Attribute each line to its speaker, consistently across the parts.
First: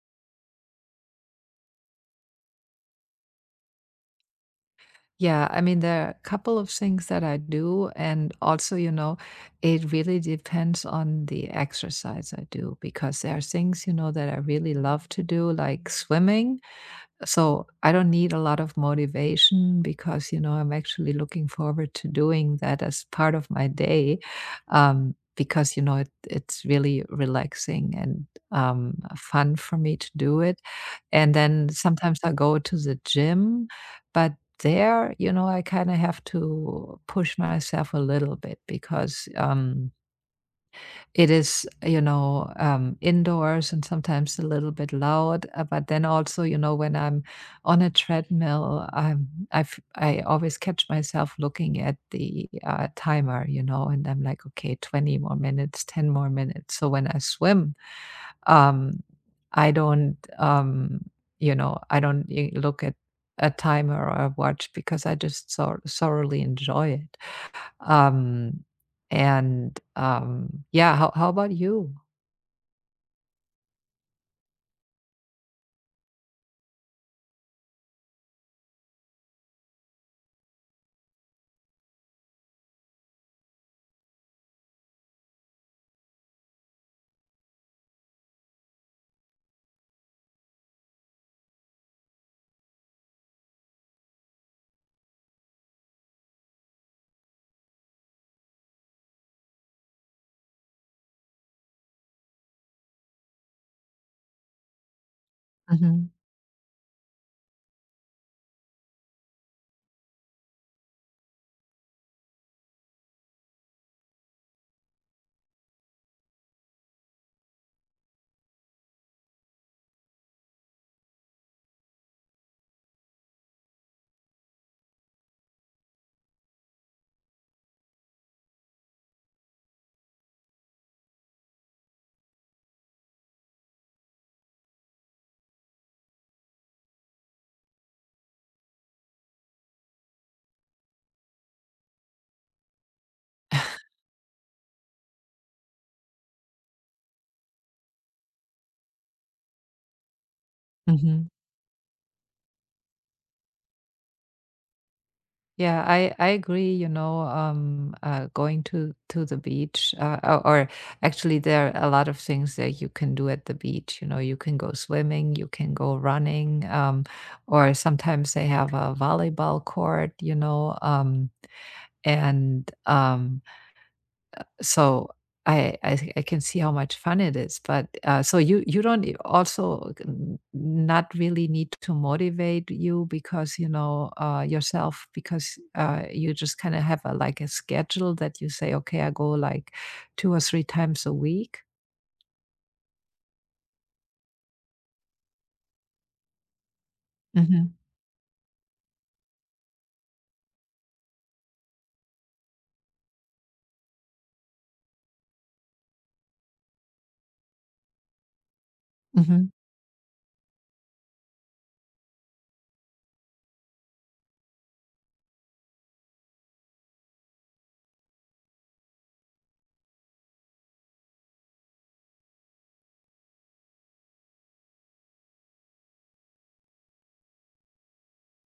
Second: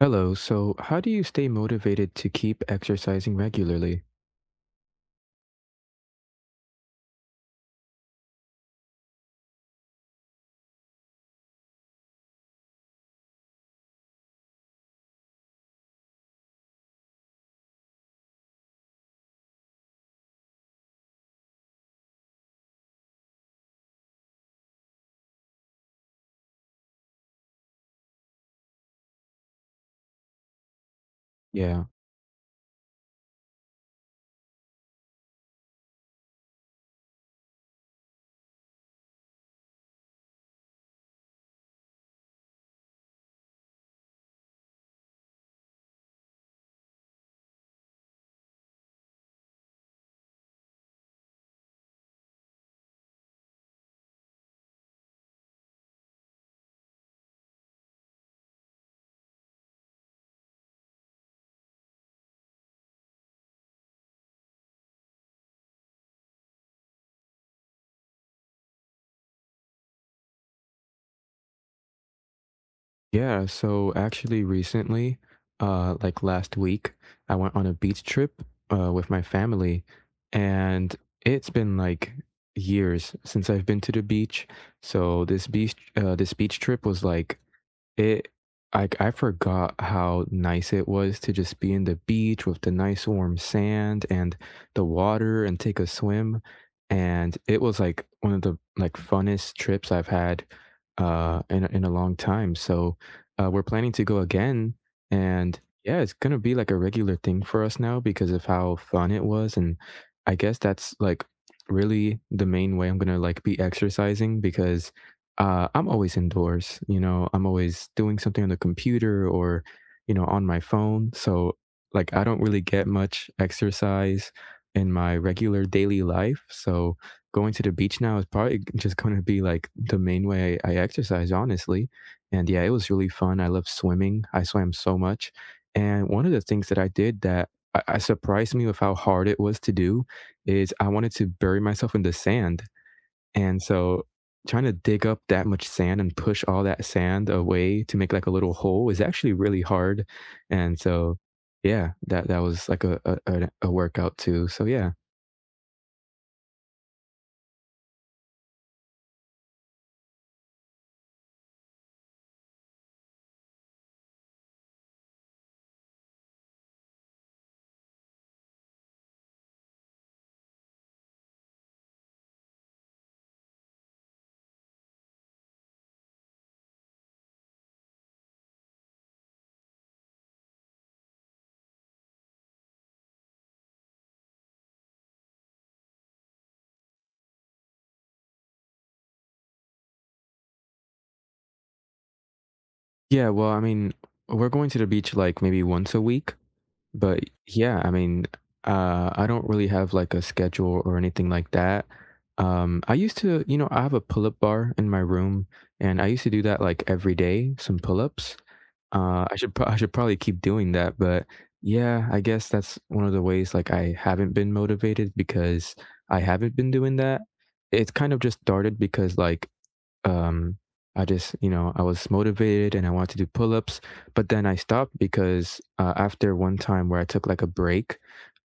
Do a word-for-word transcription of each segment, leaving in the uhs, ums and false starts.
Speaker 1: Hello. So, how do you stay motivated to keep exercising regularly?
Speaker 2: Yeah, I mean, there are a couple of things that I do. And also, you know, it really depends on the exercise I do because there are things, you know, that I really love to do, like swimming. So I don't need a lot of motivation because, you know, I'm actually looking forward to doing that as part of my day, um, because, you know, it, it's really relaxing and um, fun for me to do it. And then
Speaker 1: Yeah.
Speaker 2: sometimes I go to the gym, but there, you know, I kind of have to push myself a little bit because. Um, it is, you know, um, indoors and sometimes a little bit loud. uh, But then also, you know, when I'm on a treadmill, I'm, I've, I always catch myself looking at the uh, timer, you know, and I'm like, okay, twenty more minutes, ten more minutes. So when I swim, um, I don't, um, you know, I don't eh, look at a timer or a watch because I just so- thoroughly enjoy it. Um, and, um, yeah, how how about you?
Speaker 1: Yeah. So, actually, recently, uh, like last week, I went on a beach trip, uh, with my family, and it's been like years since I've been to the beach. So, this beach, uh, this beach trip was like It like, I forgot how nice it was to just be in the beach with the nice warm sand and the water and take a swim, and it was, like, one of the, like, funnest trips I've had, uh, in a in a long time, so, uh, we're planning to go again, and, yeah,
Speaker 2: Mhm,
Speaker 1: it's gonna be, like, a regular thing for us now because of how fun it was, and I guess that's, like, really the main way I'm gonna, like, be exercising because uh, I'm always indoors. You know, I'm always doing something on the computer or, you know, on my phone. So, like, I don't really get much exercise in my regular daily life. So, going to the beach now is probably just going to be like the main way I exercise, honestly. And yeah, it was really fun. I love swimming. I swam so much. And one of the things that I did that I, I surprised me with how hard it was to do is I wanted to bury myself in the sand. And so trying to dig up that much sand and push all that sand away to make like a little hole is actually really hard. And so
Speaker 2: mhm.
Speaker 1: yeah, that that was like a a, a a workout too. So yeah.
Speaker 2: Yeah, I I agree, you know, um, uh, going to to the beach, uh, or or actually there are a lot of things that you can do at the beach, you know, you can go swimming, you can go running, um, or sometimes they have a volleyball court, you know, um, and, um So I I I can see how much fun it is, but, uh, so you you don't e also n not really need to motivate you because, you know, uh, yourself because, uh, you just kinda have a like a schedule that you say, "Okay, I go like two or three times a week?"
Speaker 1: Yeah, well, I mean, we're going to the beach like maybe once a week, but
Speaker 2: Mhm,
Speaker 1: yeah, I mean, uh I don't really have like a schedule or anything like that. Um, I used to, you know, I have a pull-up bar in my room and I used to do that like every day, some pull-ups. Uh, I
Speaker 2: mhm.
Speaker 1: should pro I should probably keep doing that, but yeah, I guess that's one of the ways like I haven't been motivated because I haven't been doing that. It's kind of just started because like um I just, you know, I was motivated and I wanted to do pull-ups, but then I stopped because uh, after one time where I took like a break,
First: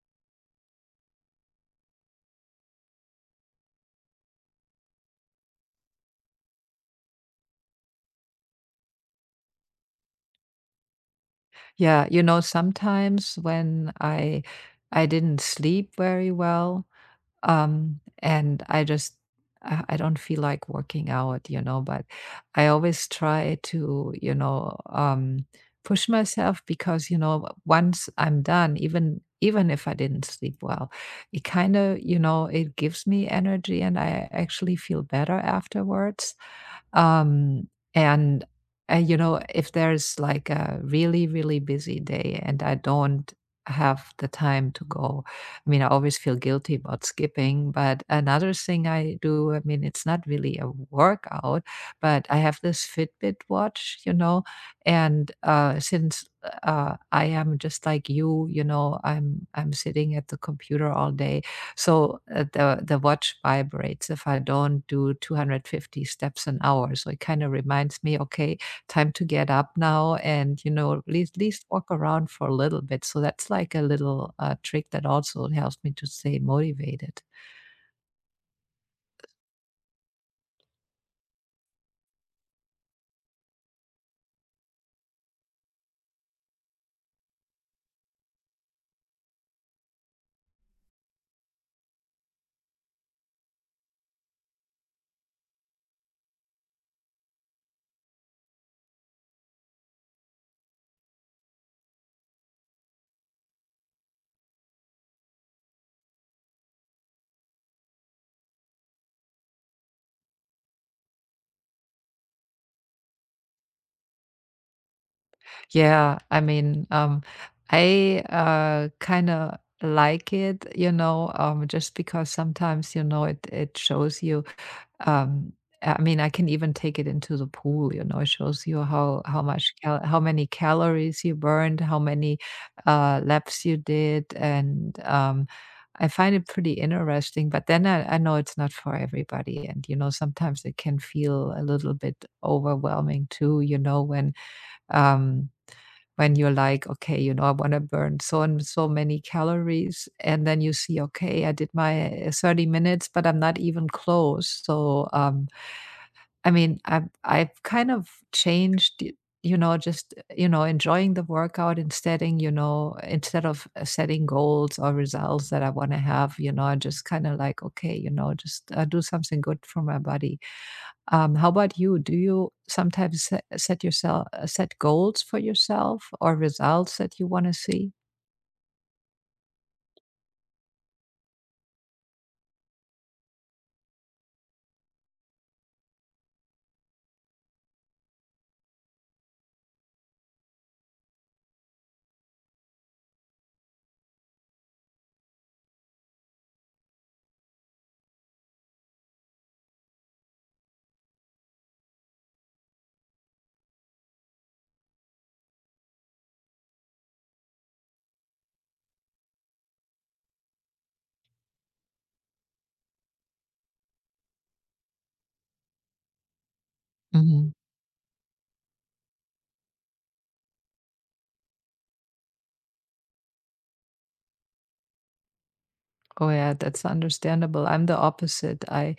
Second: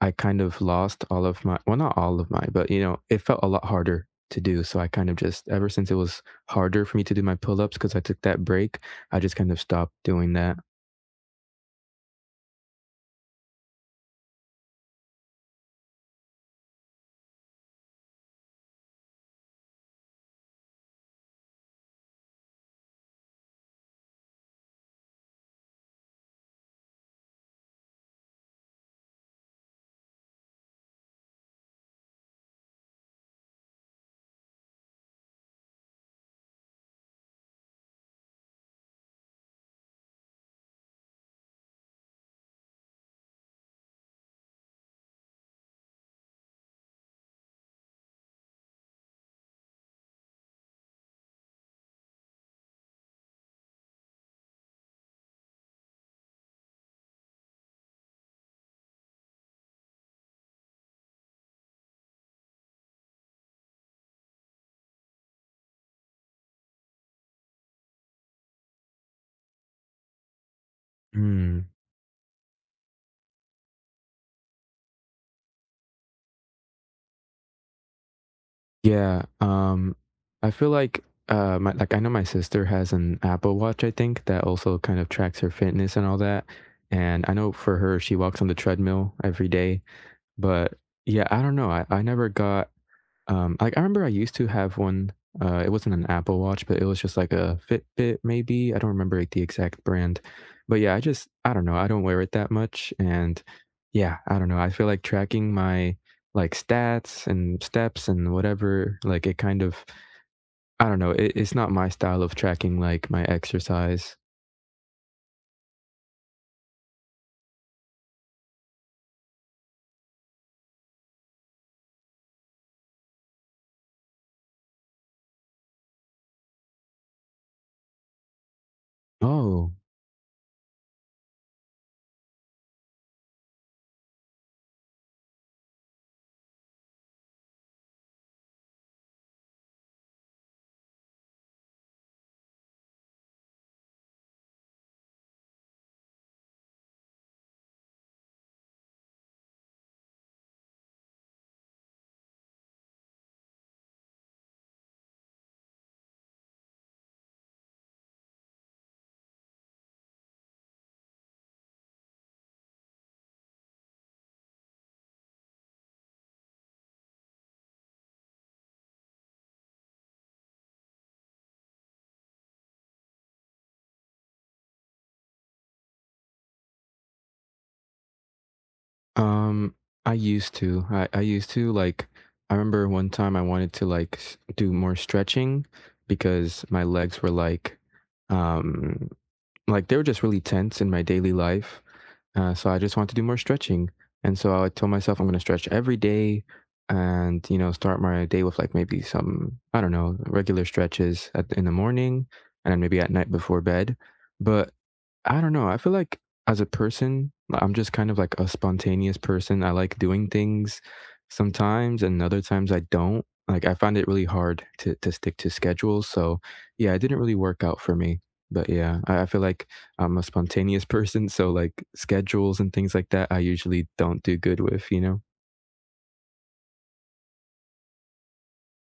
Speaker 1: I kind of lost all of my, well, not all of my, but you know, it felt a lot harder to do. So I kind of just, ever since it was harder for me to do my pull-ups because I took that break, I just kind of stopped doing that.
Speaker 2: Yeah, you know, sometimes when I I didn't sleep very well. Um, and I just I I don't feel like working out, you know, but I always try to, you know, um, push myself because, you know, once I'm done, even even if I didn't sleep well, it kind of, you know, it gives me energy and I actually feel better afterwards. Um, and uh, you know, if there's like a really, really busy day and I don't have the time to go, I mean, I always feel guilty about skipping. But another thing I do, I mean, it's not really a workout, but I have this Fitbit watch, you know, and uh, since uh, I am just like you, you know, I'm I'm sitting at the computer all day. So uh, the the watch vibrates if I don't do two hundred fifty steps an hour. So it kind of reminds me, okay, time to get up now, and you know, at least, at least
Speaker 1: Mm,
Speaker 2: walk around for a little bit. So that's like a little uh, trick that also helps me to stay motivated.
Speaker 1: yeah, um, I feel like, uh, my like, I know my sister has an Apple Watch, I think, that also kind of tracks her fitness and all that, and I know for her, she walks on the treadmill every day, but, yeah, I don't know, I I never got. Um, like, I remember I used to have one, uh, it wasn't an Apple Watch, but it was just like a Fitbit maybe, I don't remember, like, the exact brand. But, yeah, I just I don't know, I don't wear it that much, and, yeah, I don't know, I feel like tracking my, like, stats and steps and whatever, like, it kind of. I don't know, it it's not my style of tracking, like, my exercise.
Speaker 2: Yeah, I mean, um, I uh kind of like it, you know, um, just because sometimes, you know, it it shows you. Um, I mean, I can even take it into the pool, you know. It shows you how how
Speaker 1: Oh.
Speaker 2: much cal how many calories you burned, how many uh laps you did, and um, I find it pretty interesting. But then I, I know it's not for everybody, and you know, sometimes it can feel a little bit overwhelming too, you know, when um when you're like, okay, you know, I want to burn so and so many calories. And then you see, okay, I did my uh, thirty minutes, but I'm not even close. So, um, I mean, I've, I've kind of changed, y- you know, just, you know, enjoying the workout instead, in, you know, instead of uh, setting goals or results that I want to have, you know, I just kind of like, okay, you know, just uh, do something good for my body. Um, how about you? Do you sometimes set, set yourself uh, set goals for yourself or results that you want to see?
Speaker 1: Um, I used to. I, I used to like. I remember one time I wanted to like s- do more stretching because my legs were like um like they were just really tense in my daily life. Uh, so I just wanted to do more stretching. And so I told myself I'm going to stretch every day and you know start my day with like maybe some I don't know regular stretches at, in the morning and then maybe at night before bed. But I don't know. I feel like as a person, like, I'm just kind of like a spontaneous person. I like doing things sometimes and other times I don't. Like I find it really hard to to stick to schedules. So yeah, it didn't really
Speaker 2: Mhm.
Speaker 1: work out for me. But yeah, I, I feel like I'm a spontaneous person. So like schedules and things like that I usually don't do good with, you know?
Speaker 2: Oh yeah, that's understandable. I'm the opposite. I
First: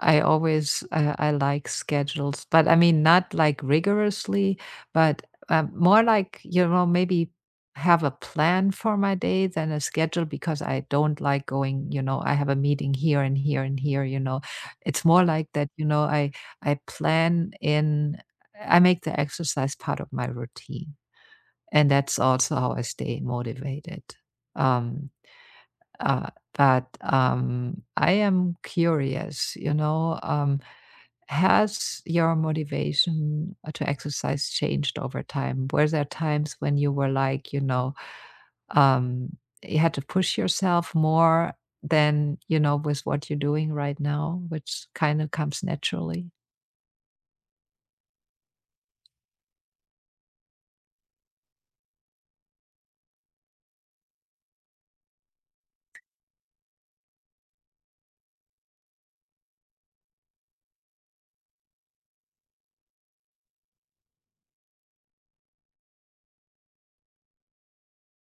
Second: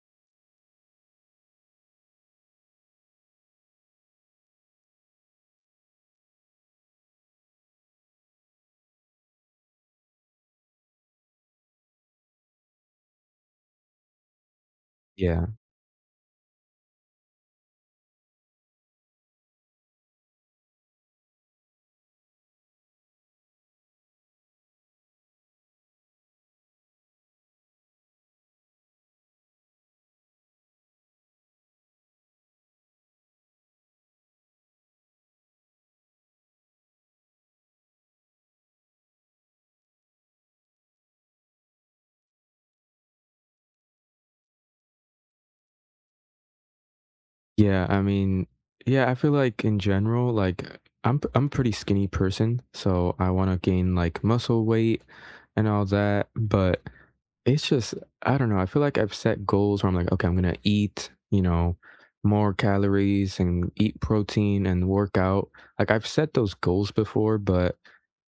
Speaker 2: I always uh, I like schedules, but I mean not like rigorously, but uh, more like you know maybe have a plan for my day than a schedule because I don't like going. You know, I have a meeting here and here and here. You know, it's more
Speaker 1: Yeah.
Speaker 2: like that. You know, I I plan in. I make the exercise part of my routine, and that's also how I stay motivated. Um, uh, but um, I am curious. You know. Um, has your motivation uh, to exercise changed over time? Were there times when you were like, you know, um, you had to push yourself more than, you know, with what you're doing right now, which kind of comes naturally?
Speaker 1: Yeah, I mean, yeah, I feel like in general, like I'm p- I'm a pretty skinny person, so I want to gain like muscle weight and all that, but it's just I don't know, I feel like I've set goals where I'm like, "Okay, I'm gonna eat, you know, more calories and eat protein and work out." Like, I've set those goals before, but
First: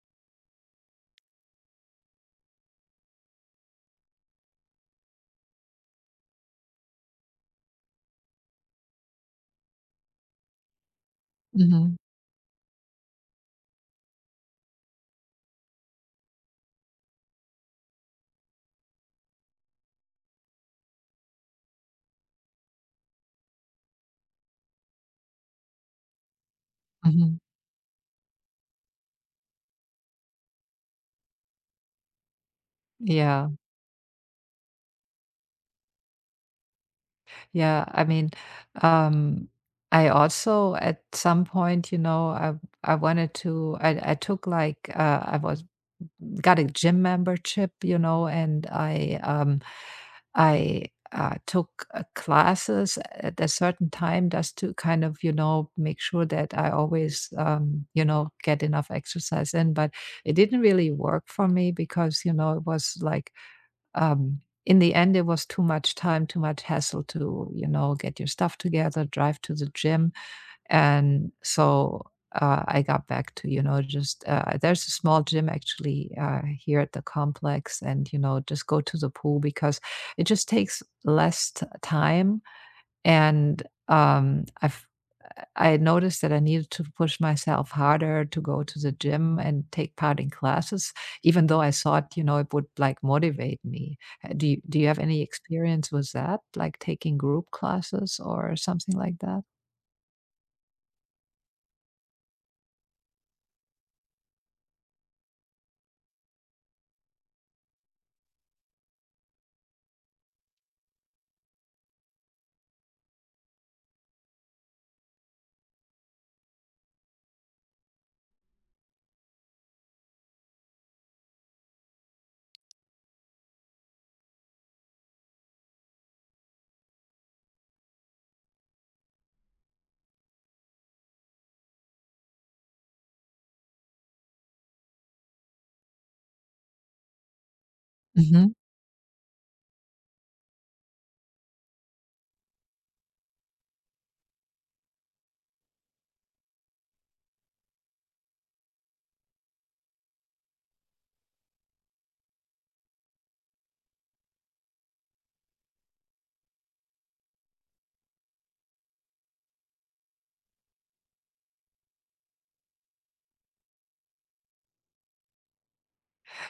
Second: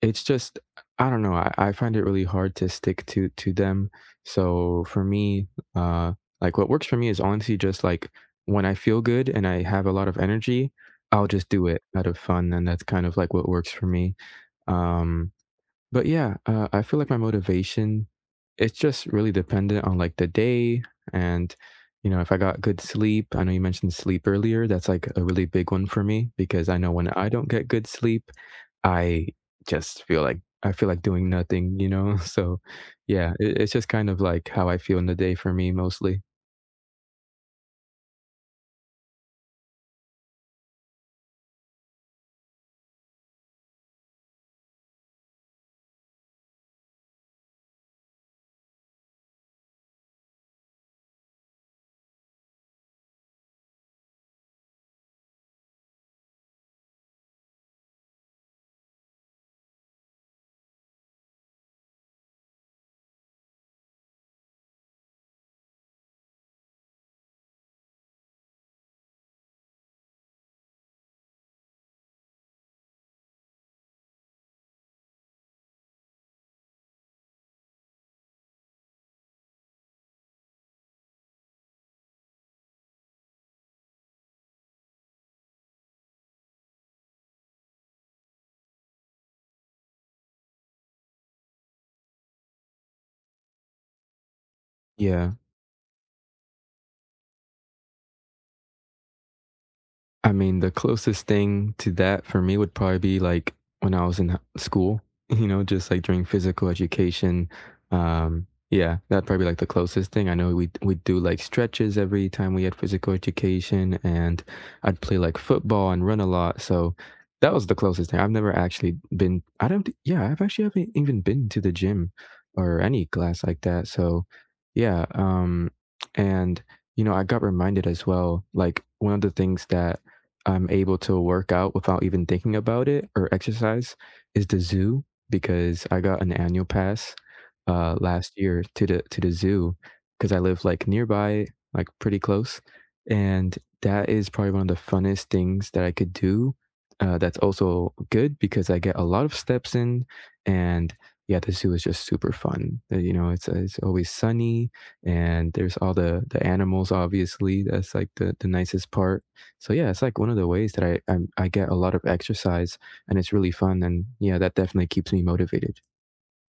Speaker 1: it's just I don't know, I I find it really hard to stick to to them. So, for me, uh, like, what works for me is honestly just, like, when I feel good and I have a lot of energy, I'll just do it
Speaker 2: Hmm.
Speaker 1: out of fun, and that's kind of, like, what works for me. Um, but yeah, uh, I feel like my motivation, it's just really dependent on like the day and you know if I got good sleep. I know you mentioned sleep earlier. That's like a really big one for me because I know when I
Speaker 2: Hmm.
Speaker 1: don't get good sleep, I just feel like I feel like doing nothing. You know, so yeah,
Speaker 2: Yeah.
Speaker 1: it, it's just kind of like how I feel in the day for me mostly.
Speaker 2: Yeah. I mean, um, I also at some point, you know, I I wanted to I, I took like uh, I was got a gym membership, you know, and I um, I uh, took uh, classes at a certain time just to kind of, you know, make sure that I always, um, you know, get enough exercise in. But it didn't really work for me because, you know, it was like, um, in the end, it was too much time, too much hassle to, you know, get your stuff together, drive to the gym and so uh, I got back to, you know, just uh, there's a small gym actually uh, here at the complex, and, you know, just go to the pool because it just takes less t- time. And um, I've I noticed that I needed to push myself harder to go to the gym and take part in classes, even though I thought, you know, it would like motivate me. Uh, Do you, do you have any
Speaker 1: Yeah.
Speaker 2: experience with that, like taking group classes or something like that?
Speaker 1: I mean, the closest thing to that for me would probably be like when I was in h- school, you know, just like during physical education. Um, yeah, that'd probably be like the closest thing. I know we we do like stretches every time we had physical education, and I'd play like football and run a lot. So that was the closest thing. I've never actually been. I don't. Thi- Yeah, I've actually haven't even been to the gym or any class like that. So yeah, um, and you know, I got reminded as well. Like one of the things that I'm able to work out without even thinking about it or exercise is the zoo because I got an annual pass uh, last
Speaker 2: Mhm.
Speaker 1: year to the to the zoo because I live like nearby, like pretty close, and that is probably one of the funnest things that I could do. Uh, that's also good because I get a lot of steps in, and yeah, the zoo is just super fun. Uh, You know, it's uh, it's always sunny, and there's all the the animals. Obviously, that's like the the nicest part, so yeah, it's like one of the ways that I I'm, I get a lot of exercise, and it's really fun, and yeah, that definitely keeps me motivated.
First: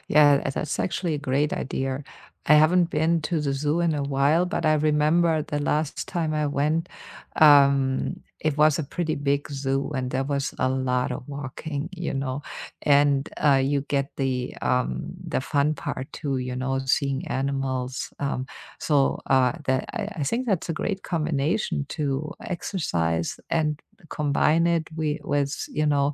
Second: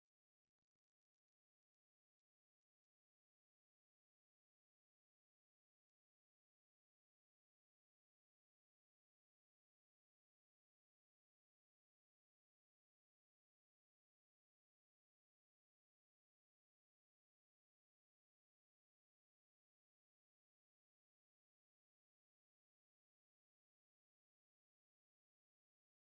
Speaker 2: Yeah, that's actually a great idea. I haven't been to the zoo in a while, but I remember the last time I went, um, it was a pretty big zoo and there was a lot of walking, you know, and uh, you get the um, the fun part too, you know, seeing animals. Um, so uh, that I, I think that's a great combination to exercise and combine it we, with, you know,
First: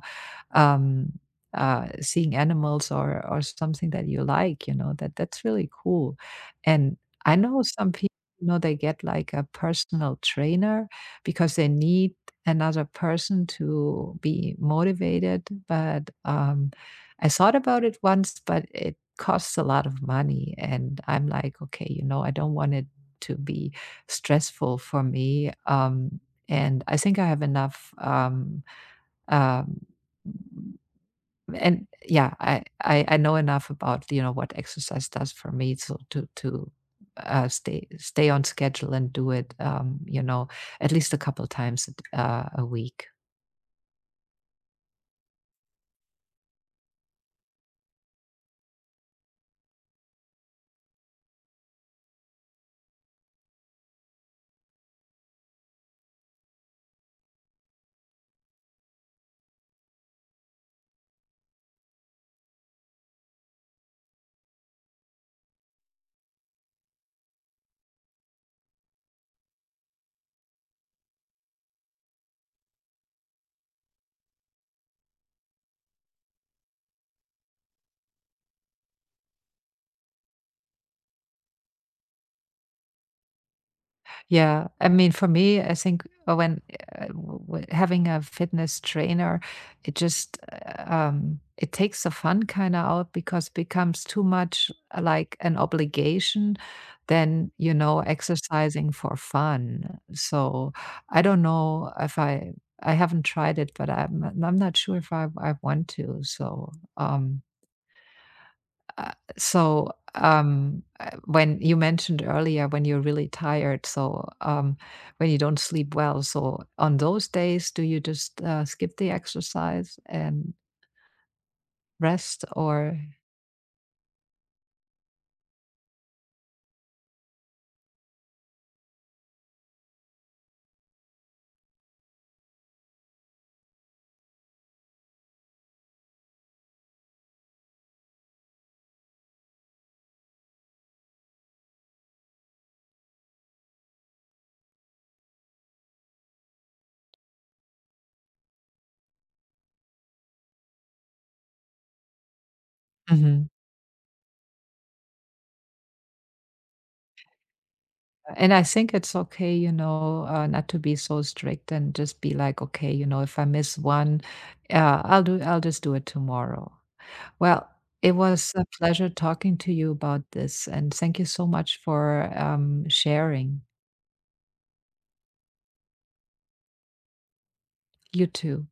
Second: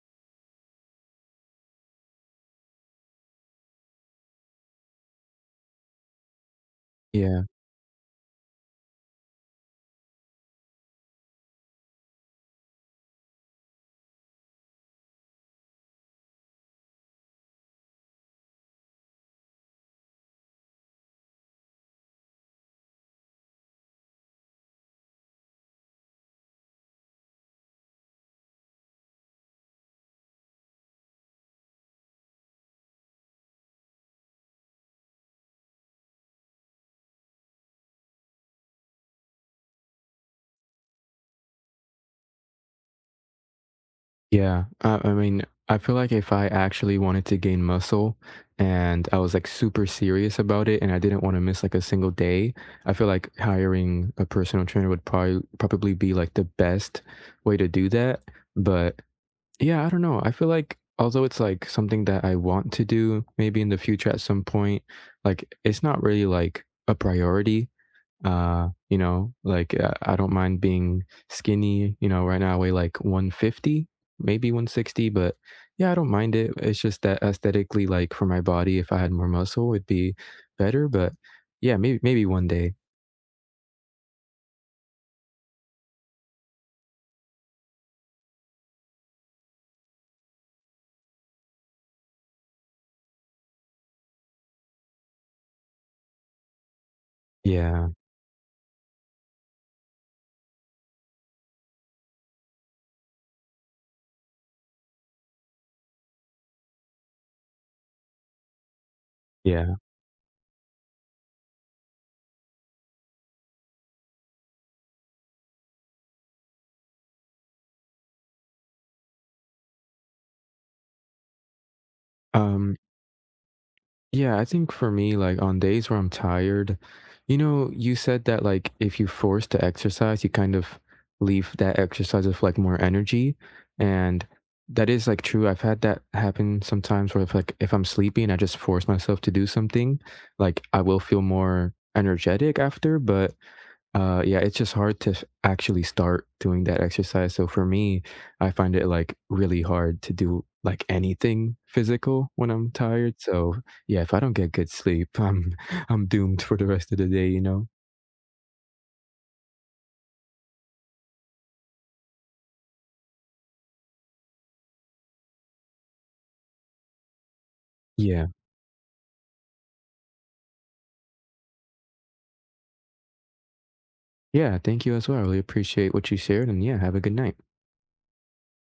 Speaker 2: um, uh, seeing animals or or something that you like, you know, that that's really cool. And I
Speaker 1: Yeah,
Speaker 2: know some people, you know, they get like a personal trainer because they need another person to be motivated. But um, I thought about it once, but it costs a lot of money, and I'm like, okay, you know, I don't want it to be stressful for me. Um, and I think I have enough um, um, and yeah, I I I know enough about, you know, what exercise does for me so to to uh, stay stay on schedule and do it, um, you know, at least a couple times uh, a week.
Speaker 1: yeah. Uh, I mean, I feel like if I actually wanted to gain muscle, and I was like super serious about it, and I didn't want to miss like a single day, I feel like hiring a personal trainer would probably probably be like the best way to do that. But yeah, I don't know. I feel like although it's like something that I want to do maybe in the future at some point, like it's not really like a priority. Uh, you know, like uh, I don't mind being skinny, you know, right now I weigh like one fifty, maybe one sixty, but yeah, I don't mind it. It's just that aesthetically like for my body if I had more muscle it'd be better, but yeah, maybe maybe one day.
Speaker 2: Yeah, I mean, for me, I think uh, when uh, w- w- having a fitness trainer, it just uh, um, it takes the fun kind of out because it becomes too much uh, like an obligation than you
Speaker 1: Yeah.
Speaker 2: know exercising for fun. So I don't know if I I haven't tried it, but I'm I'm not sure if I I want to. So um, uh,
Speaker 1: Yeah.
Speaker 2: so um, uh, when you mentioned earlier when you're really tired, so um, when you don't sleep well, so on those days, do you just uh, skip the exercise and rest,
Speaker 1: Um
Speaker 2: or?
Speaker 1: Yeah, I think for me, like on days where I'm tired, you know, you said that like if you force to exercise, you kind of leave that exercise with like more energy. And that is like true. I've had that happen sometimes where if like if I'm sleepy and I just force myself to do something, like I will feel more energetic after, but uh, yeah, it's just hard to actually start doing that exercise. So for me, I find it like really hard to do like anything physical when I'm tired.
Speaker 2: Mhm.
Speaker 1: So yeah, if I don't get good sleep, I'm I'm doomed for the rest of the day, you know?
Speaker 2: And I think it's okay, you know, uh, not to be so strict and just be like, okay, you know, if I miss one, uh, I'll do, I'll just do it tomorrow. Well, it
Speaker 1: Yeah.
Speaker 2: was a pleasure talking to you about this, and thank you so much for um, sharing.
Speaker 1: Yeah, thank you as well. I really appreciate what you shared and yeah, have a good night.
Speaker 2: You too.